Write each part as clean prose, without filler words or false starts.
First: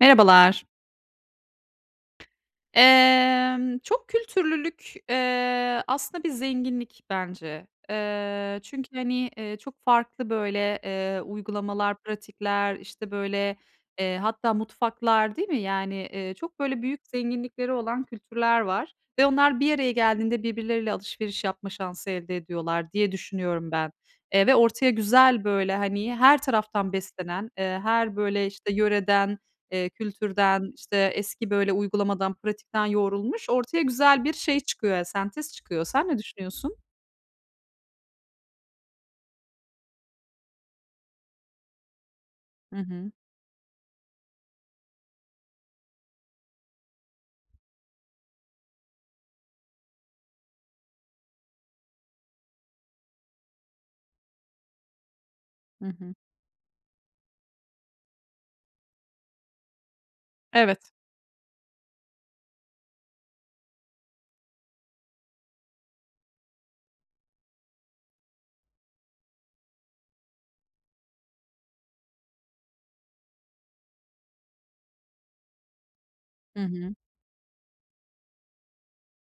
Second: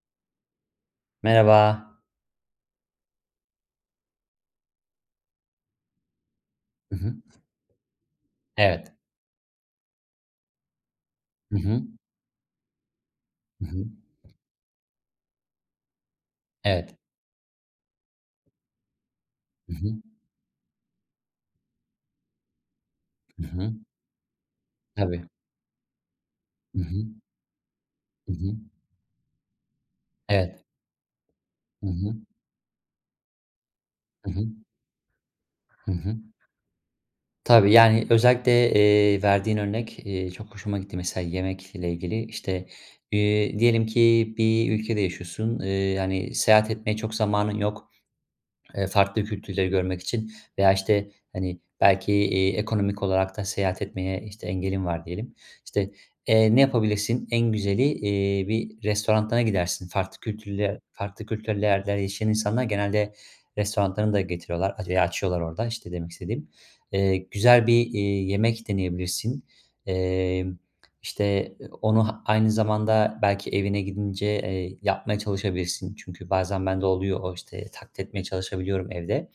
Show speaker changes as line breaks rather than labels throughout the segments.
Merhabalar.
Merhaba.
Çok kültürlülük, aslında bir
Hı
zenginlik
hı.
bence.
Evet.
Çünkü, hani, çok farklı, böyle,
Hı hı.
uygulamalar, pratikler, işte, böyle,
Hı hı.
hatta mutfaklar, değil mi? Yani, çok, böyle,
Evet.
büyük zenginlikleri olan kültürler var ve onlar
Hı
bir
hı.
araya geldiğinde birbirleriyle alışveriş yapma şansı elde ediyorlar diye
Hı
düşünüyorum
hı.
ben. Ve ortaya
Tabii.
güzel, böyle, hani, her
Hı
taraftan
hı.
beslenen, her,
Hı
böyle,
hı.
işte, yöreden,
Evet.
kültürden, işte, eski, böyle,
Hı hı.
uygulamadan, pratikten yoğrulmuş ortaya güzel
Hı
bir
hı.
şey çıkıyor, sentez çıkıyor.
Hı
Sen
hı.
ne düşünüyorsun?
Tabii, yani, özellikle, verdiğin örnek, çok hoşuma gitti mesela yemekle ilgili. İşte,
Hı hı.
diyelim ki bir ülkede yaşıyorsun, hani, seyahat etmeye çok zamanın yok. Farklı kültürleri görmek için veya, işte, hani, belki, ekonomik olarak da seyahat etmeye, işte, engelin var diyelim.
Hı
İşte,
hı.
ne yapabilirsin? En güzeli, bir restorana gidersin.
Evet.
Farklı kültürlerde yaşayan insanlar genelde restoranlarını da getiriyorlar veya açıyorlar orada, işte, demek istediğim. Güzel bir, yemek deneyebilirsin. Emm işte, onu aynı zamanda belki evine gidince, yapmaya çalışabilirsin. Çünkü
Hı
bazen bende
hı.
oluyor o, işte, taklit etmeye çalışabiliyorum evde.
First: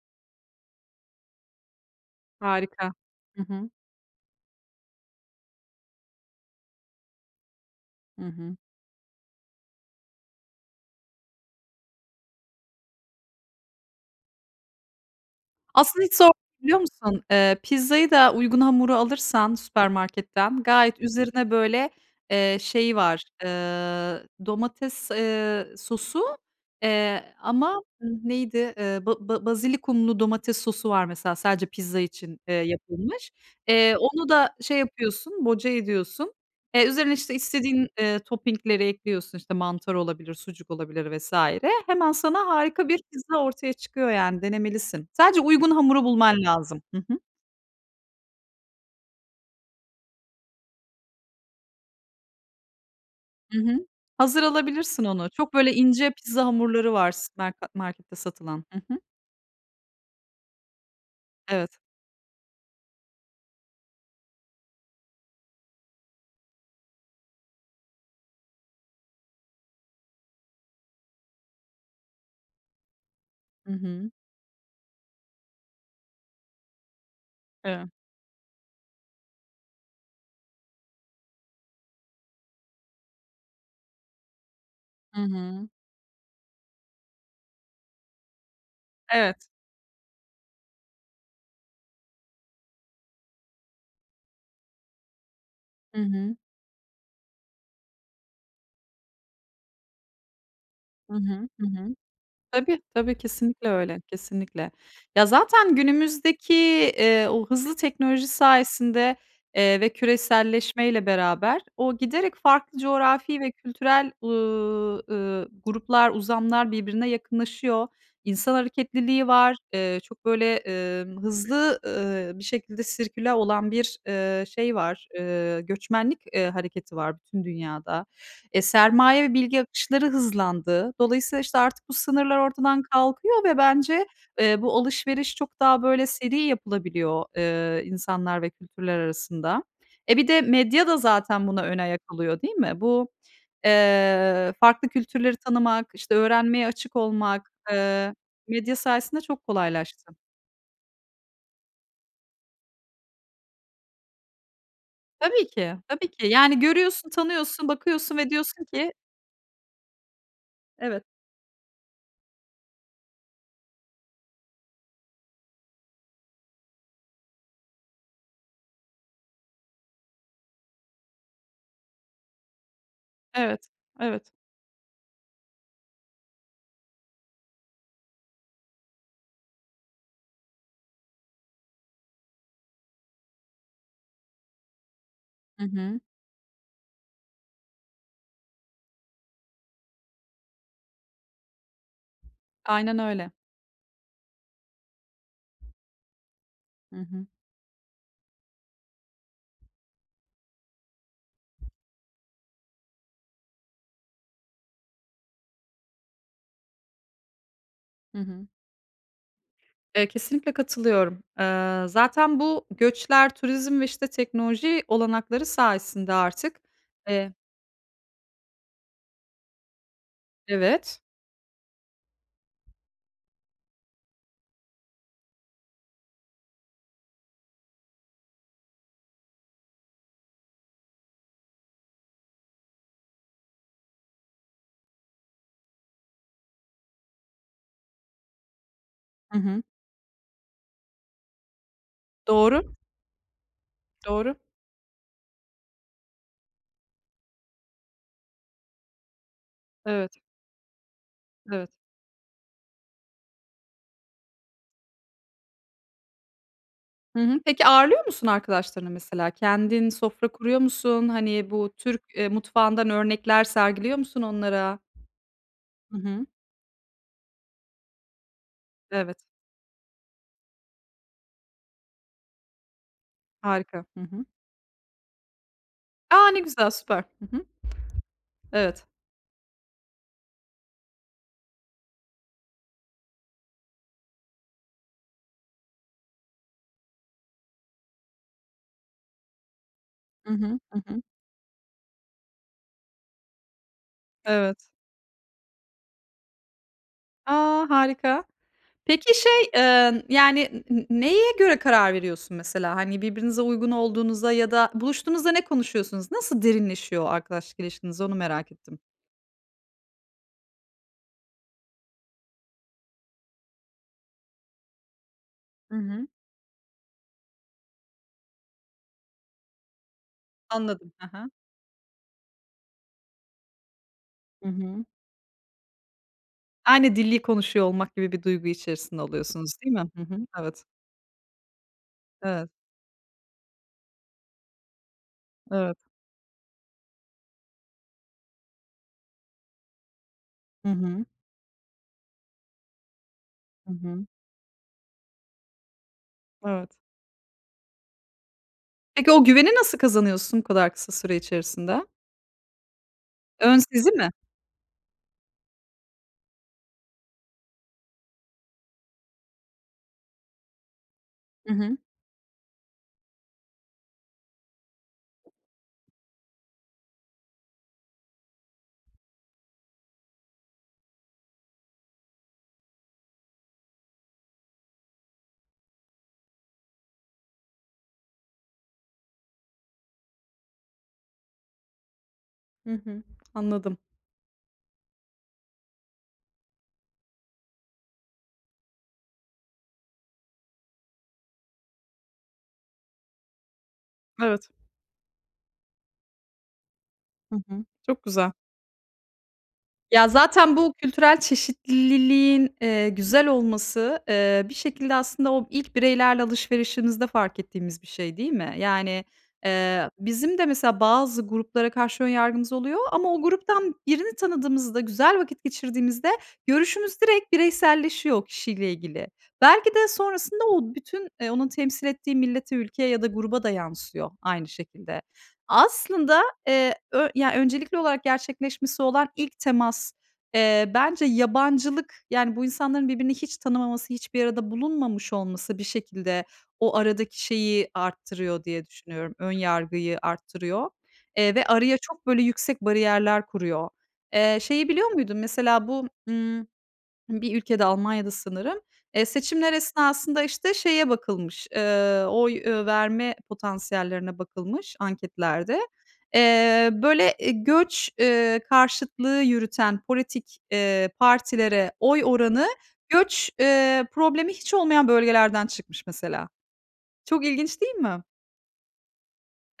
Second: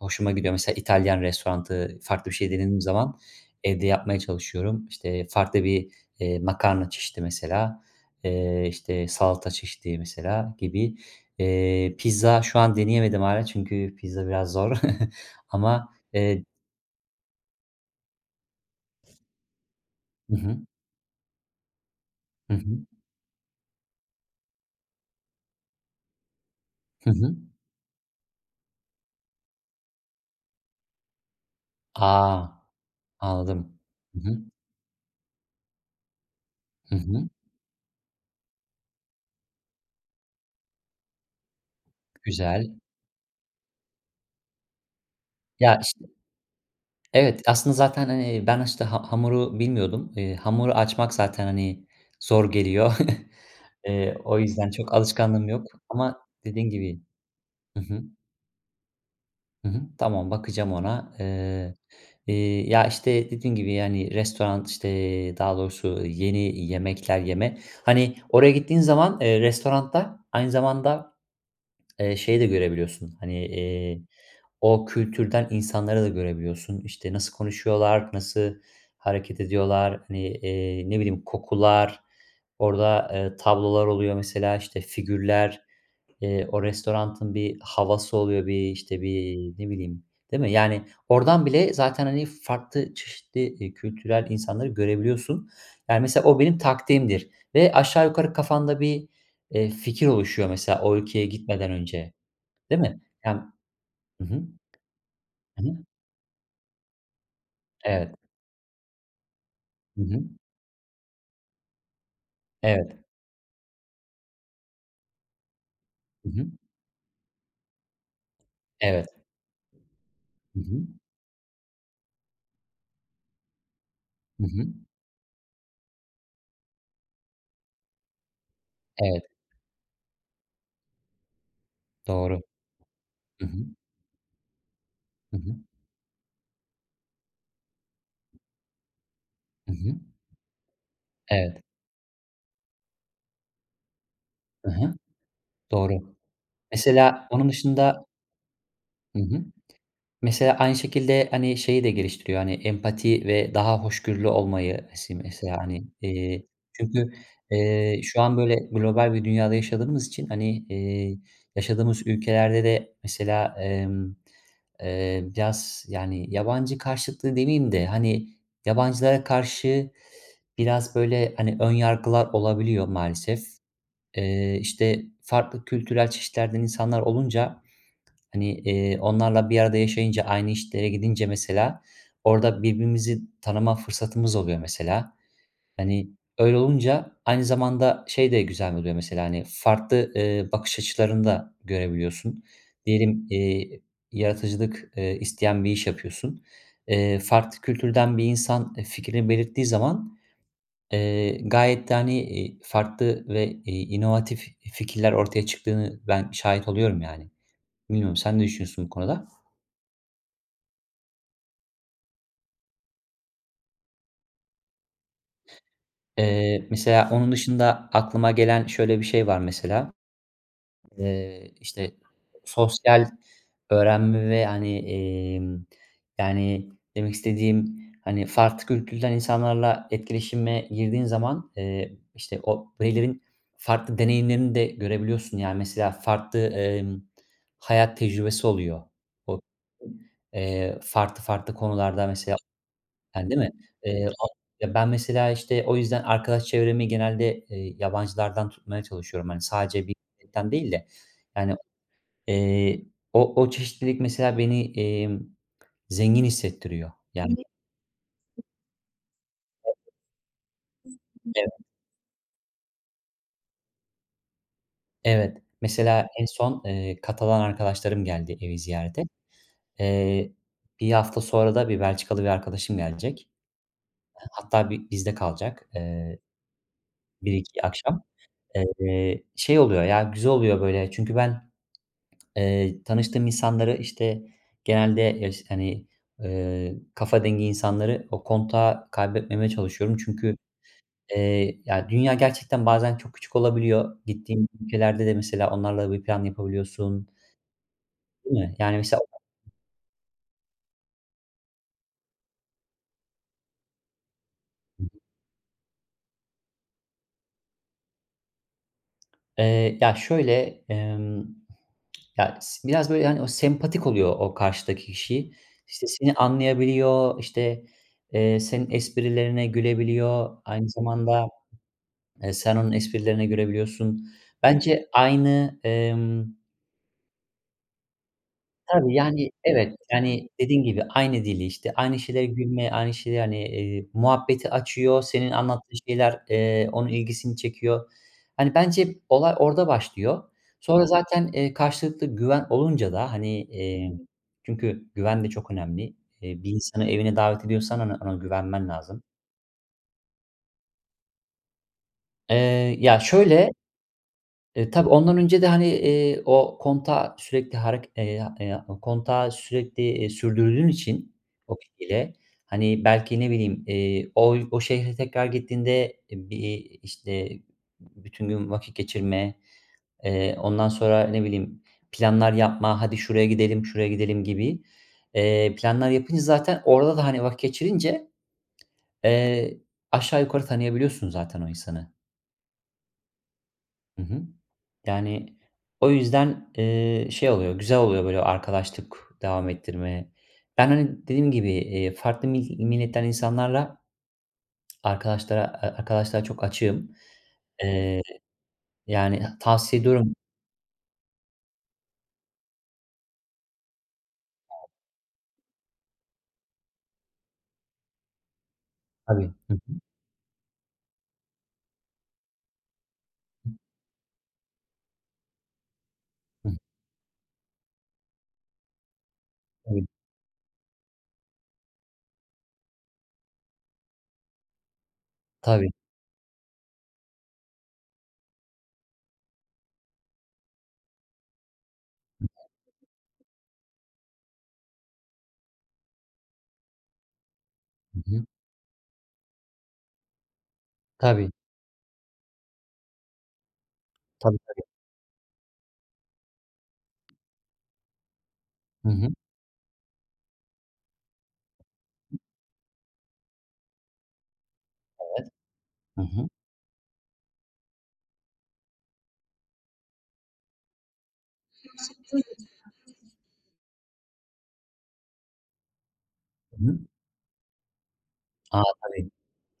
Hoşuma gidiyor. Mesela İtalyan restoranı, farklı bir şey denediğim
Harika.
zaman
Hı hı.
evde yapmaya çalışıyorum. İşte, farklı bir, makarna çeşidi mesela,
Hı hı.
işte, salata çeşidi mesela gibi. Pizza şu an deneyemedim hala çünkü pizza biraz zor ama,
Aslında hiç zor değil biliyor musun? Pizzayı da uygun hamuru alırsan
Hı hı.
süpermarketten gayet üzerine böyle,
Hı hı.
şeyi var, domates, sosu,
Hı hı.
ama neydi, ba ba basilikumlu domates sosu var mesela sadece pizza için,
A!
yapılmış.
Anladım. Hı
Onu
hı.
da şey yapıyorsun, boca ediyorsun.
Hı
Üzerine,
hı.
işte, istediğin, topping'leri ekliyorsun, işte, mantar olabilir, sucuk olabilir vs. Hemen sana
Güzel.
harika bir pizza ortaya çıkıyor yani, denemelisin. Sadece uygun
Ya,
hamuru
işte.
bulman lazım. Hı hı.
Evet, aslında zaten, hani, ben, işte, hamuru bilmiyordum. Hamuru açmak zaten, hani, zor geliyor.
Hı hı.
O
Hazır
yüzden çok
alabilirsin onu.
alışkanlığım
Çok
yok
böyle ince
ama
pizza
dediğin
hamurları
gibi.
var s merka
Hı hı.
markette satılan. Hı hı.
Hı hı. Tamam, bakacağım ona.
Evet.
Ya, işte, dediğin gibi, yani, restoran, işte, daha doğrusu yeni yemekler yeme. Hani, oraya gittiğin zaman, restoranda aynı zamanda. Şeyi de görebiliyorsun, hani,
Hı hı.
o kültürden insanları da görebiliyorsun. İşte, nasıl
Evet.
konuşuyorlar, nasıl hareket ediyorlar, hani, ne bileyim, kokular, orada, tablolar oluyor mesela, işte,
Hı
figürler,
hı.
o restoranın bir havası oluyor, bir, işte,
Evet.
bir, ne bileyim, değil mi? Yani, oradan bile zaten, hani, farklı çeşitli, kültürel insanları görebiliyorsun.
Hı
Yani, mesela
hı.
o benim taktiğimdir ve aşağı yukarı kafanda bir fikir oluşuyor mesela o
Hı
ülkeye
hı. Hı
gitmeden
hı.
önce, değil
Tabii,
mi?
tabii,
Yani.
kesinlikle öyle,
Hı hı.
kesinlikle. Ya,
Hı
zaten
hı.
günümüzdeki, o hızlı
Evet.
teknoloji sayesinde, ve
Hı hı.
küreselleşmeyle beraber o giderek farklı
Evet.
coğrafi ve kültürel, gruplar,
Hı hı.
uzamlar birbirine yakınlaşıyor. İnsan
Evet.
hareketliliği var. Çok böyle,
Hı hı.
hızlı, bir şekilde sirküle olan bir,
Hı hı.
şey var, göçmenlik, hareketi var bütün dünyada. E, sermaye
Evet.
ve bilgi akışları hızlandı. Dolayısıyla, işte, artık bu sınırlar
Doğru.
ortadan kalkıyor
Hı
ve
hı.
bence, bu alışveriş
Hı
çok
hı.
daha böyle seri yapılabiliyor, insanlar ve kültürler arasında.
Hı hı.
E, bir de medya da zaten buna
Evet.
ön ayak oluyor, değil mi? Bu,
Hı
farklı
hı.
kültürleri tanımak, işte,
Doğru.
öğrenmeye açık
Mesela onun
olmak,
dışında.
medya sayesinde
Hı hı.
çok kolaylaştı.
Mesela aynı şekilde, hani, şeyi de geliştiriyor, hani, empati ve daha hoşgörülü olmayı
Tabii
mesela,
ki,
hani,
tabii ki. Yani görüyorsun,
çünkü,
tanıyorsun, bakıyorsun
şu
ve
an böyle
diyorsun ki:
global bir dünyada yaşadığımız için, hani,
"Evet,
yaşadığımız ülkelerde de mesela, biraz, yani, yabancı karşıtlığı demeyeyim de, hani, yabancılara karşı biraz böyle, hani, ön yargılar olabiliyor maalesef.
evet, evet."
İşte, farklı kültürel çeşitlerden insanlar olunca. Hani, onlarla bir arada yaşayınca, aynı işlere gidince mesela orada birbirimizi tanıma fırsatımız oluyor mesela.
Hı hı.
Hani, öyle olunca aynı zamanda şey de güzel oluyor mesela, hani, farklı, bakış açılarını da görebiliyorsun.
Aynen
Diyelim,
öyle.
yaratıcılık, isteyen bir iş yapıyorsun.
Hı hı.
Farklı kültürden bir insan, fikrini belirttiği zaman, gayet de, hani, farklı ve, inovatif fikirler ortaya çıktığını ben şahit oluyorum yani. Bilmiyorum
Hı
sen ne
hı.
düşünüyorsun bu konuda?
Kesinlikle katılıyorum. Zaten bu göçler, turizm ve, işte, teknoloji olanakları sayesinde artık,
Mesela
eee
onun dışında aklıma gelen şöyle bir şey var mesela,
Evet.
işte, sosyal öğrenme ve, hani, yani, demek istediğim, hani, farklı kültürden insanlarla etkileşime girdiğin zaman, işte, o bireylerin farklı deneyimlerini de görebiliyorsun. Yani, mesela farklı, hayat tecrübesi oluyor.
Hı
O
hı.
farklı farklı konularda mesela.
Doğru,
Ha, değil mi? O
doğru.
Ya, ben mesela, işte, o yüzden arkadaş çevremi genelde, yabancılardan tutmaya çalışıyorum. Hani, sadece bir
Evet,
milletten değil de yani,
evet.
eee, o çeşitlilik mesela beni, zengin hissettiriyor.
Hı
Yani.
hı. Peki ağırlıyor musun arkadaşlarını mesela? Kendin sofra kuruyor musun? Hani,
ev
bu Türk, mutfağından örnekler sergiliyor musun onlara?
Evet.
Hı
Mesela en
hı.
son, Katalan arkadaşlarım geldi evi ziyarete.
Evet,
Eee, 1 hafta sonra da bir Belçikalı bir arkadaşım gelecek.
harika. Hı hı.
Hatta bizde kalacak,
A! Ne güzel, süper. Hı hı.
1-2 akşam.
Evet.
Şey oluyor ya, güzel oluyor böyle çünkü ben. Tanıştığım insanları, işte, genelde hani, kafa dengi insanları o kontağı kaybetmemeye çalışıyorum.
Hı
Çünkü,
hı. Hı hı.
ya, dünya gerçekten bazen çok küçük olabiliyor. Gittiğin
Evet.
ülkelerde de mesela onlarla bir plan yapabiliyorsun,
A! Harika.
değil mi? Yani, mesela,
Peki şey, yani neye göre karar veriyorsun mesela? Hani, birbirinize uygun olduğunuzda ya da buluştuğunuzda ne konuşuyorsunuz? Nasıl derinleşiyor arkadaşlık ilişkiniz? Onu merak ettim.
ya, şöyle, ya, biraz, böyle, hani, o sempatik oluyor o karşıdaki kişi.
Hı
İşte,
hı.
seni anlayabiliyor, işte, senin esprilerine gülebiliyor. Aynı
Anladım.
zamanda.
Hı
Sen onun esprilerine gülebiliyorsun. Hı.
Hı hı.
Bence aynı.
Aynı dili konuşuyor olmak gibi bir duygu
Tabii,
içerisinde
yani,
oluyorsunuz, değil
evet,
mi? Hı hı.
yani, dediğin
Evet.
gibi aynı dili, işte, aynı şeylere
Evet.
gülme, aynı şeyleri, hani, muhabbeti açıyor. Senin
Evet.
anlattığın şeyler, onun ilgisini çekiyor. Hani, bence olay orada başlıyor.
Hı
Sonra
hı.
zaten, karşılıklı güven olunca da, hani,
Hı hı.
çünkü güven de çok önemli. Bir
Evet.
insanı evine davet ediyorsan ona güvenmen lazım.
Peki o güveni nasıl kazanıyorsun bu kadar kısa süre içerisinde?
Ya, şöyle.
Ön sizi mi?
Tabii ondan önce de, hani, o kontağı sürekli harek kontağı sürekli, sürdürdüğün için
Hı
o
hı.
kişiyle, hani, belki ne bileyim, o şehre tekrar gittiğinde, bir, işte, bütün gün vakit geçirme, ondan sonra ne bileyim planlar yapma, "Hadi şuraya gidelim, şuraya gidelim." gibi, planlar yapınca zaten orada da, hani, vakit geçirince, eee, aşağı yukarı tanıyabiliyorsun zaten o insanı.
Hı hı. Anladım.
Hı hı. Yani, o yüzden, şey oluyor, güzel oluyor böyle arkadaşlık devam ettirme. Ben, hani, dediğim gibi, farklı milletten insanlarla
Evet.
arkadaşlara çok açığım.
Hı hı. Çok
Eee,
güzel.
Yani, tavsiye
Ya,
ediyorum.
zaten bu kültürel çeşitliliğin, güzel olması, bir şekilde aslında o ilk bireylerle alışverişimizde fark ettiğimiz bir şey, değil mi? Yani,
Tabii. Hı hı.
bizim de mesela bazı gruplara karşı ön yargımız oluyor ama o gruptan birini tanıdığımızda, güzel vakit geçirdiğimizde
Hı hı.
görüşümüz direkt bireyselleşiyor o kişiyle ilgili. Belki
Tabii,
de sonrasında o bütün, onun temsil ettiği millete, ülkeye ya da gruba da yansıyor aynı şekilde.
tabii.
Aslında ö ya, öncelikli olarak gerçekleşmesi olan ilk temas, bence yabancılık, yani, bu insanların birbirini hiç tanımaması, hiçbir arada bulunmamış olması bir şekilde o aradaki şeyi
Hı hı.
arttırıyor diye düşünüyorum, ön yargıyı arttırıyor,
Tabii,
ve araya çok böyle yüksek bariyerler kuruyor.
tabii, tabii.
Şeyi biliyor muydun mesela bu, bir ülkede, Almanya'da sanırım.
Hı hı.
Seçimler esnasında, işte, şeye bakılmış, oy, verme potansiyellerine bakılmış anketlerde.
Hı hı.
Böyle, göç, karşıtlığı yürüten politik, partilere oy oranı göç, problemi hiç olmayan bölgelerden çıkmış mesela.
Hı hı.
Çok ilginç değil mi?
A, tabii,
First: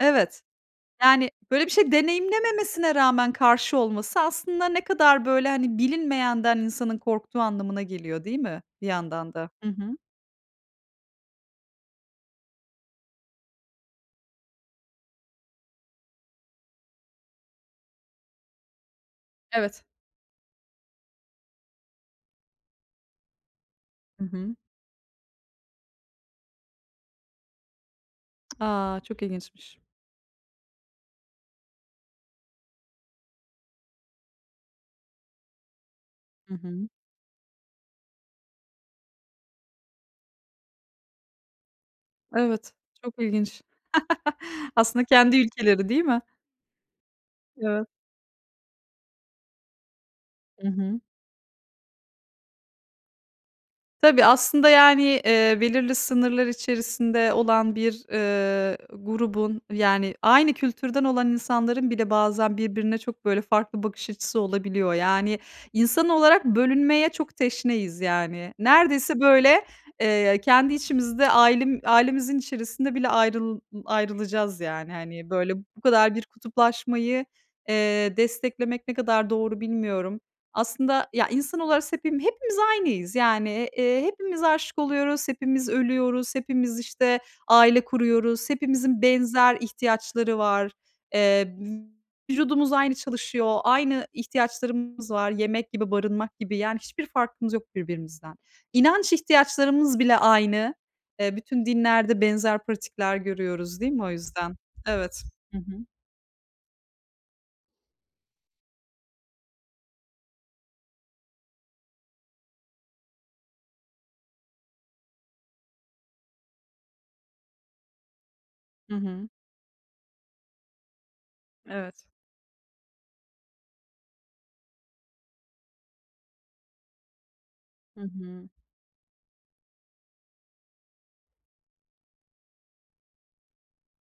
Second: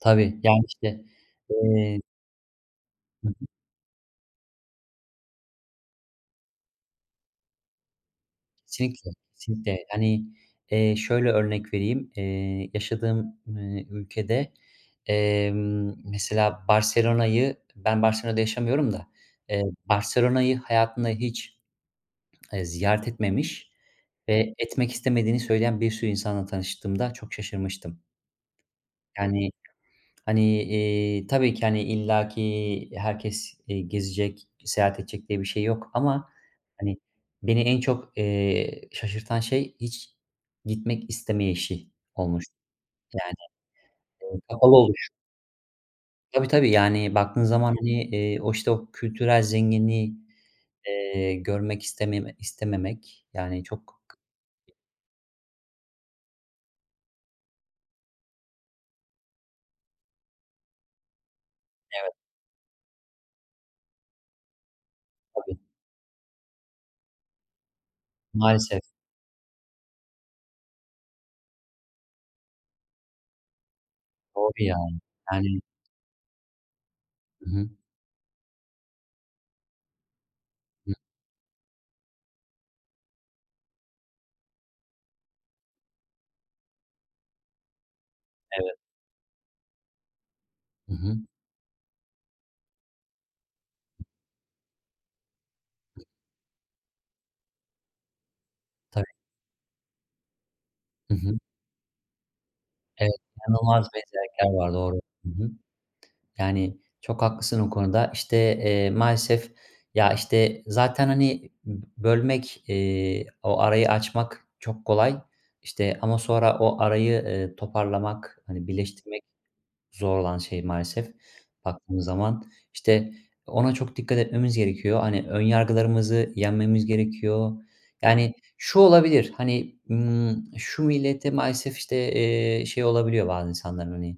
tabii. Yani, işte,
Yani, böyle bir şey
eee
deneyimlememesine rağmen karşı olması aslında ne kadar, böyle, hani, bilinmeyenden insanın korktuğu anlamına geliyor, değil mi bir
Kesinlikle,
yandan da? Hı
kesinlikle.
hı.
Hani, şöyle örnek vereyim. Yaşadığım, ülkede, mesela Barcelona'yı ben Barcelona'da yaşamıyorum da,
Evet.
Barcelona'yı hayatında hiç, ziyaret etmemiş
Hı
ve
hı.
etmek istemediğini söyleyen bir sürü insanla tanıştığımda çok şaşırmıştım.
A, çok
Yani.
ilginçmiş.
Hani, tabii ki, hani, illaki herkes, gezecek, seyahat edecek diye bir şey yok ama,
Hı hı.
hani, beni en çok, şaşırtan şey hiç gitmek istemeyişi olmuş.
Evet, çok
Yani,
ilginç.
kapalı
Aslında
oluş.
kendi ülkeleri, değil mi?
Tabii, tabii, yani, baktığın zaman,
Evet.
hani, o, işte, o kültürel zenginliği,
Hı hı.
görmek istememek, yani, çok.
Tabii, aslında, yani, belirli sınırlar içerisinde olan bir, grubun, yani, aynı kültürden olan insanların bile
Evet,
bazen birbirine çok, böyle, farklı bakış açısı olabiliyor. Yani,
tabii.
insan olarak bölünmeye çok teşneyiz, yani.
Maalesef.
Neredeyse, böyle, kendi içimizde ailemizin içerisinde bile
Doğru
ayrılacağız, yani.
yani.
Hani, böyle,
Yani.
bu kadar bir kutuplaşmayı,
Hı hı.
desteklemek ne kadar doğru bilmiyorum.
Hı.
Aslında ya, insan olarak hepimiz aynıyız. Yani, hepimiz aşık oluyoruz, hepimiz ölüyoruz, hepimiz, işte, aile kuruyoruz,
Evet.
hepimizin benzer ihtiyaçları var.
Hı hı.
Eee, Vücudumuz aynı çalışıyor, aynı ihtiyaçlarımız var, yemek gibi, barınmak gibi. Yani, hiçbir farkımız yok birbirimizden.
Tabii.
İnanç ihtiyaçlarımız bile aynı.
Hı hı.
Bütün dinlerde benzer
Evet,
pratikler görüyoruz,
inanılmaz
değil mi o yüzden?
benzerlikler var. Doğru.
Evet.
Hı hı.
Hı hı.
Yani, çok haklısın o konuda. İşte, maalesef ya, işte, zaten, hani, bölmek, o arayı açmak çok kolay. İşte ama sonra o arayı, toparlamak, hani,
Hı
birleştirmek
hı.
zor olan şey maalesef baktığımız
Evet.
zaman. İşte, ona çok dikkat etmemiz gerekiyor. Hani, ön yargılarımızı yenmemiz gerekiyor.
Hı
Yani,
hı.
şu olabilir, hani, şu millete maalesef, işte, şey olabiliyor bazı insanların, hani,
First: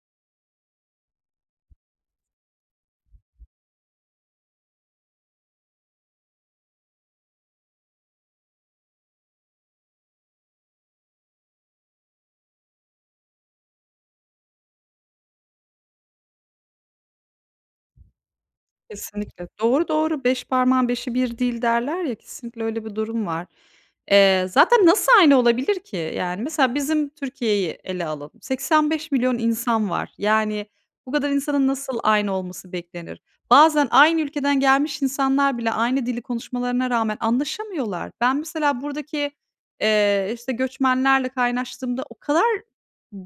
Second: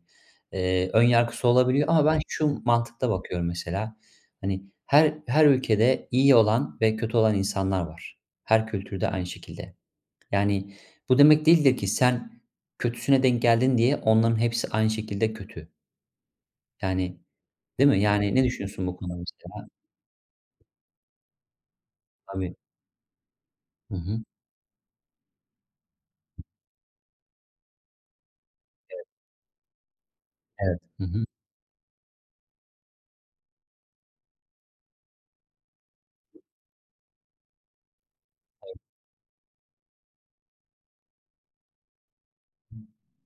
ön yargısı olabiliyor ama ben şu mantıkla bakıyorum mesela, hani, her ülkede iyi olan ve kötü olan insanlar var. Her kültürde aynı şekilde. Yani, bu demek değildir ki sen kötüsüne denk geldin diye onların hepsi aynı şekilde kötü. Yani, değil mi? Yani, ne düşünüyorsun bu konuda
Kesinlikle.
mesela?
Doğru, doğru. "Beş parmağın beşi bir değil." derler ya,
Tabii.
kesinlikle öyle bir durum var.
Hı hı.
Zaten nasıl aynı olabilir ki? Yani, mesela bizim Türkiye'yi ele alalım. 85 milyon insan var. Yani,
Evet. Hı
bu
hı.
kadar insanın nasıl aynı olması beklenir? Bazen aynı ülkeden gelmiş insanlar bile aynı dili konuşmalarına rağmen anlaşamıyorlar. Ben mesela buradaki, işte, göçmenlerle kaynaştığımda o kadar,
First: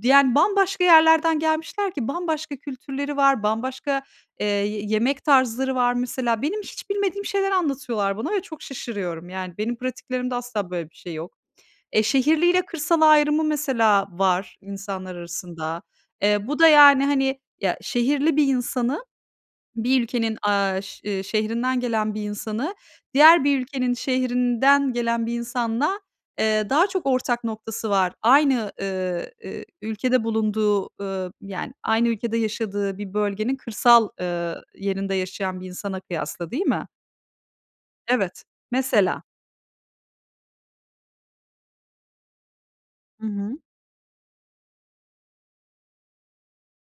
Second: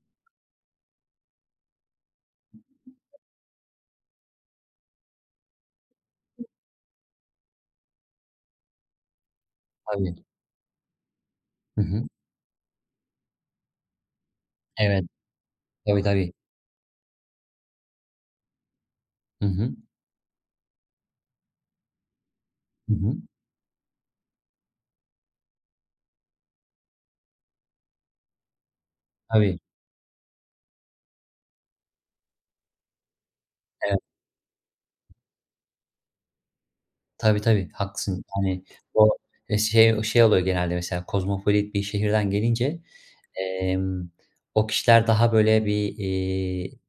yani, bambaşka yerlerden gelmişler ki bambaşka kültürleri var, bambaşka, yemek tarzları var mesela. Benim hiç bilmediğim şeyler anlatıyorlar bana ve çok şaşırıyorum. Yani, benim
Tabii.
pratiklerimde asla böyle bir şey yok.
Hı
E,
hı.
şehirli ile kırsal ayrımı mesela var
Evet.
insanlar arasında.
Tabii, tabii.
Bu da, yani, hani, ya, şehirli bir insanı
Hı hı.
bir ülkenin, aaa, ş şehrinden gelen bir insanı
Hı hı.
diğer bir ülkenin şehrinden gelen bir insanla, daha çok ortak noktası var. Aynı,
Tabii.
ülkede bulunduğu, yani, aynı ülkede yaşadığı bir bölgenin
Evet.
kırsal, yerinde yaşayan bir insana kıyasla, değil mi?
Tabii, tabii. Haklısın.
Evet,
Yani, o,
mesela.
şey oluyor genelde mesela kozmopolit bir şehirden gelince,
Hı hı.
emm, o kişiler daha böyle bir,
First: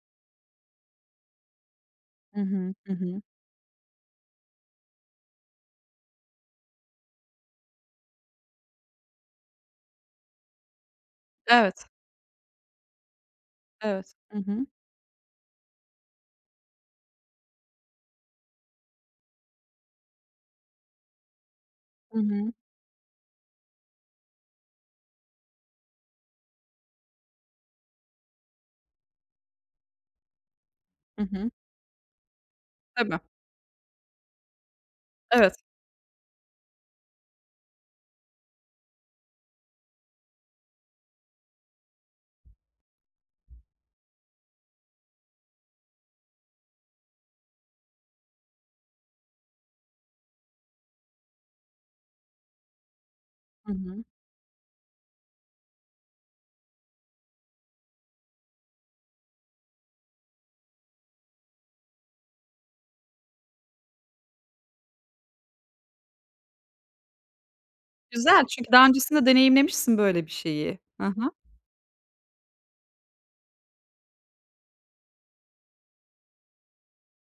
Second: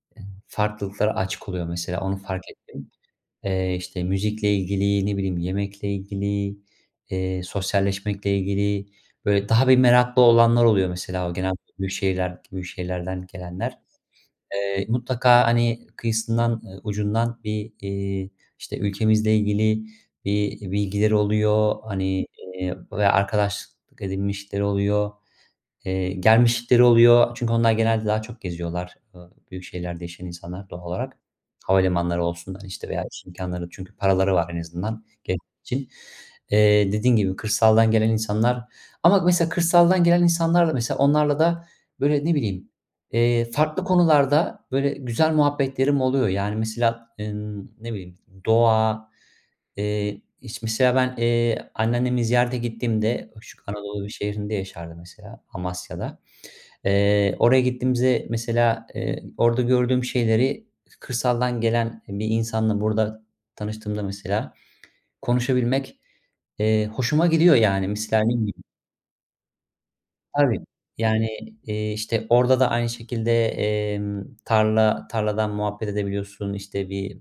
farklılıklara açık oluyor mesela. Onu
Hı
fark
hı.
ettim.
Hı hı.
İşte, müzikle ilgili, ne bileyim, yemekle ilgili, sosyalleşmekle ilgili, böyle, daha bir meraklı olanlar oluyor mesela o genelde
Evet,
büyük şehirlerden gelenler.
evet. Hı hı.
Mutlaka, hani, kıyısından, ucundan bir, işte, ülkemizle ilgili bir bilgileri oluyor,
Hı
hani,
hı.
ve arkadaşlık edinmişleri oluyor. Gelmişlikleri oluyor çünkü onlar genelde daha çok geziyorlar, büyük şehirlerde yaşayan insanlar doğal olarak.
Hı hı.
Havalimanları olsun, hani, işte, veya
Tabii,
iş imkânları çünkü paraları var en azından gezmek
evet.
için. Dediğin gibi kırsaldan gelen insanlar ama mesela kırsaldan gelen insanlar da mesela onlarla da, böyle, ne bileyim, farklı konularda, böyle, güzel muhabbetlerim oluyor. Yani, mesela, ne bileyim, doğa. Hiç mesela ben, anneannemi ziyarete gittiğimde şu
Hı hı.
Anadolu bir şehrinde yaşardı mesela, Amasya'da. Oraya gittiğimizde mesela, orada gördüğüm şeyleri kırsaldan gelen bir insanla burada tanıştığımda mesela konuşabilmek, hoşuma gidiyor yani. Mesela ne
Güzel
bileyim.
çünkü daha öncesinde deneyimlemişsin böyle bir
Tabii.
şeyi. Hı
Yani,
hı,
işte, orada da aynı şekilde, tarladan muhabbet edebiliyorsun, işte, bir,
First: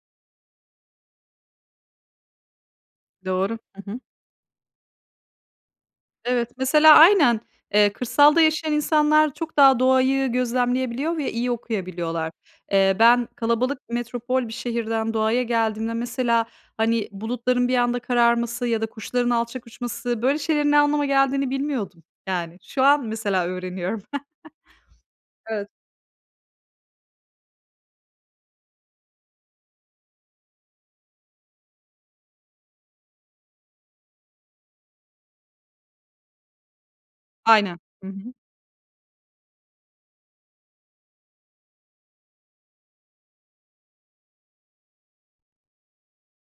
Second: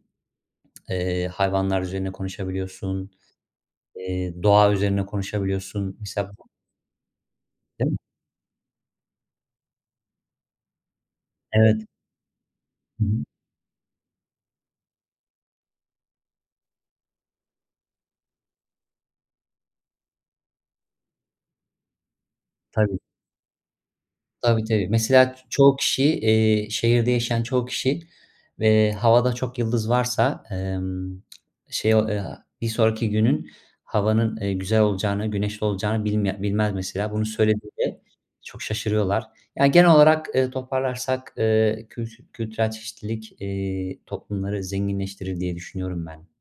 hayvanlar üzerine konuşabiliyorsun.
doğru. Hı hı.
Doğa üzerine konuşabiliyorsun. Mesela bu.
Evet, mesela aynen.
Değil mi?
Kırsalda yaşayan insanlar çok daha doğayı gözlemleyebiliyor ve iyi
Evet.
okuyabiliyorlar.
Hı hı.
Ben kalabalık metropol bir şehirden doğaya geldiğimde mesela, hani, bulutların bir anda kararması ya da kuşların alçak uçması, böyle şeylerin ne anlama geldiğini bilmiyordum. Yani şu
Tabii.
an mesela öğreniyorum.
Tabii, tabii. Mesela
Evet.
çoğu kişi, şehirde yaşayan çoğu kişi, havada çok yıldız varsa, şey o bir sonraki günün havanın, güzel olacağını, güneşli olacağını bilmez mesela. Bunu
Aynen.
söylediğinde
Hı hı.
çok şaşırıyorlar. Yani genel olarak, toparlarsak, kültürel çeşitlilik, toplumları zenginleştirir diye düşünüyorum ben.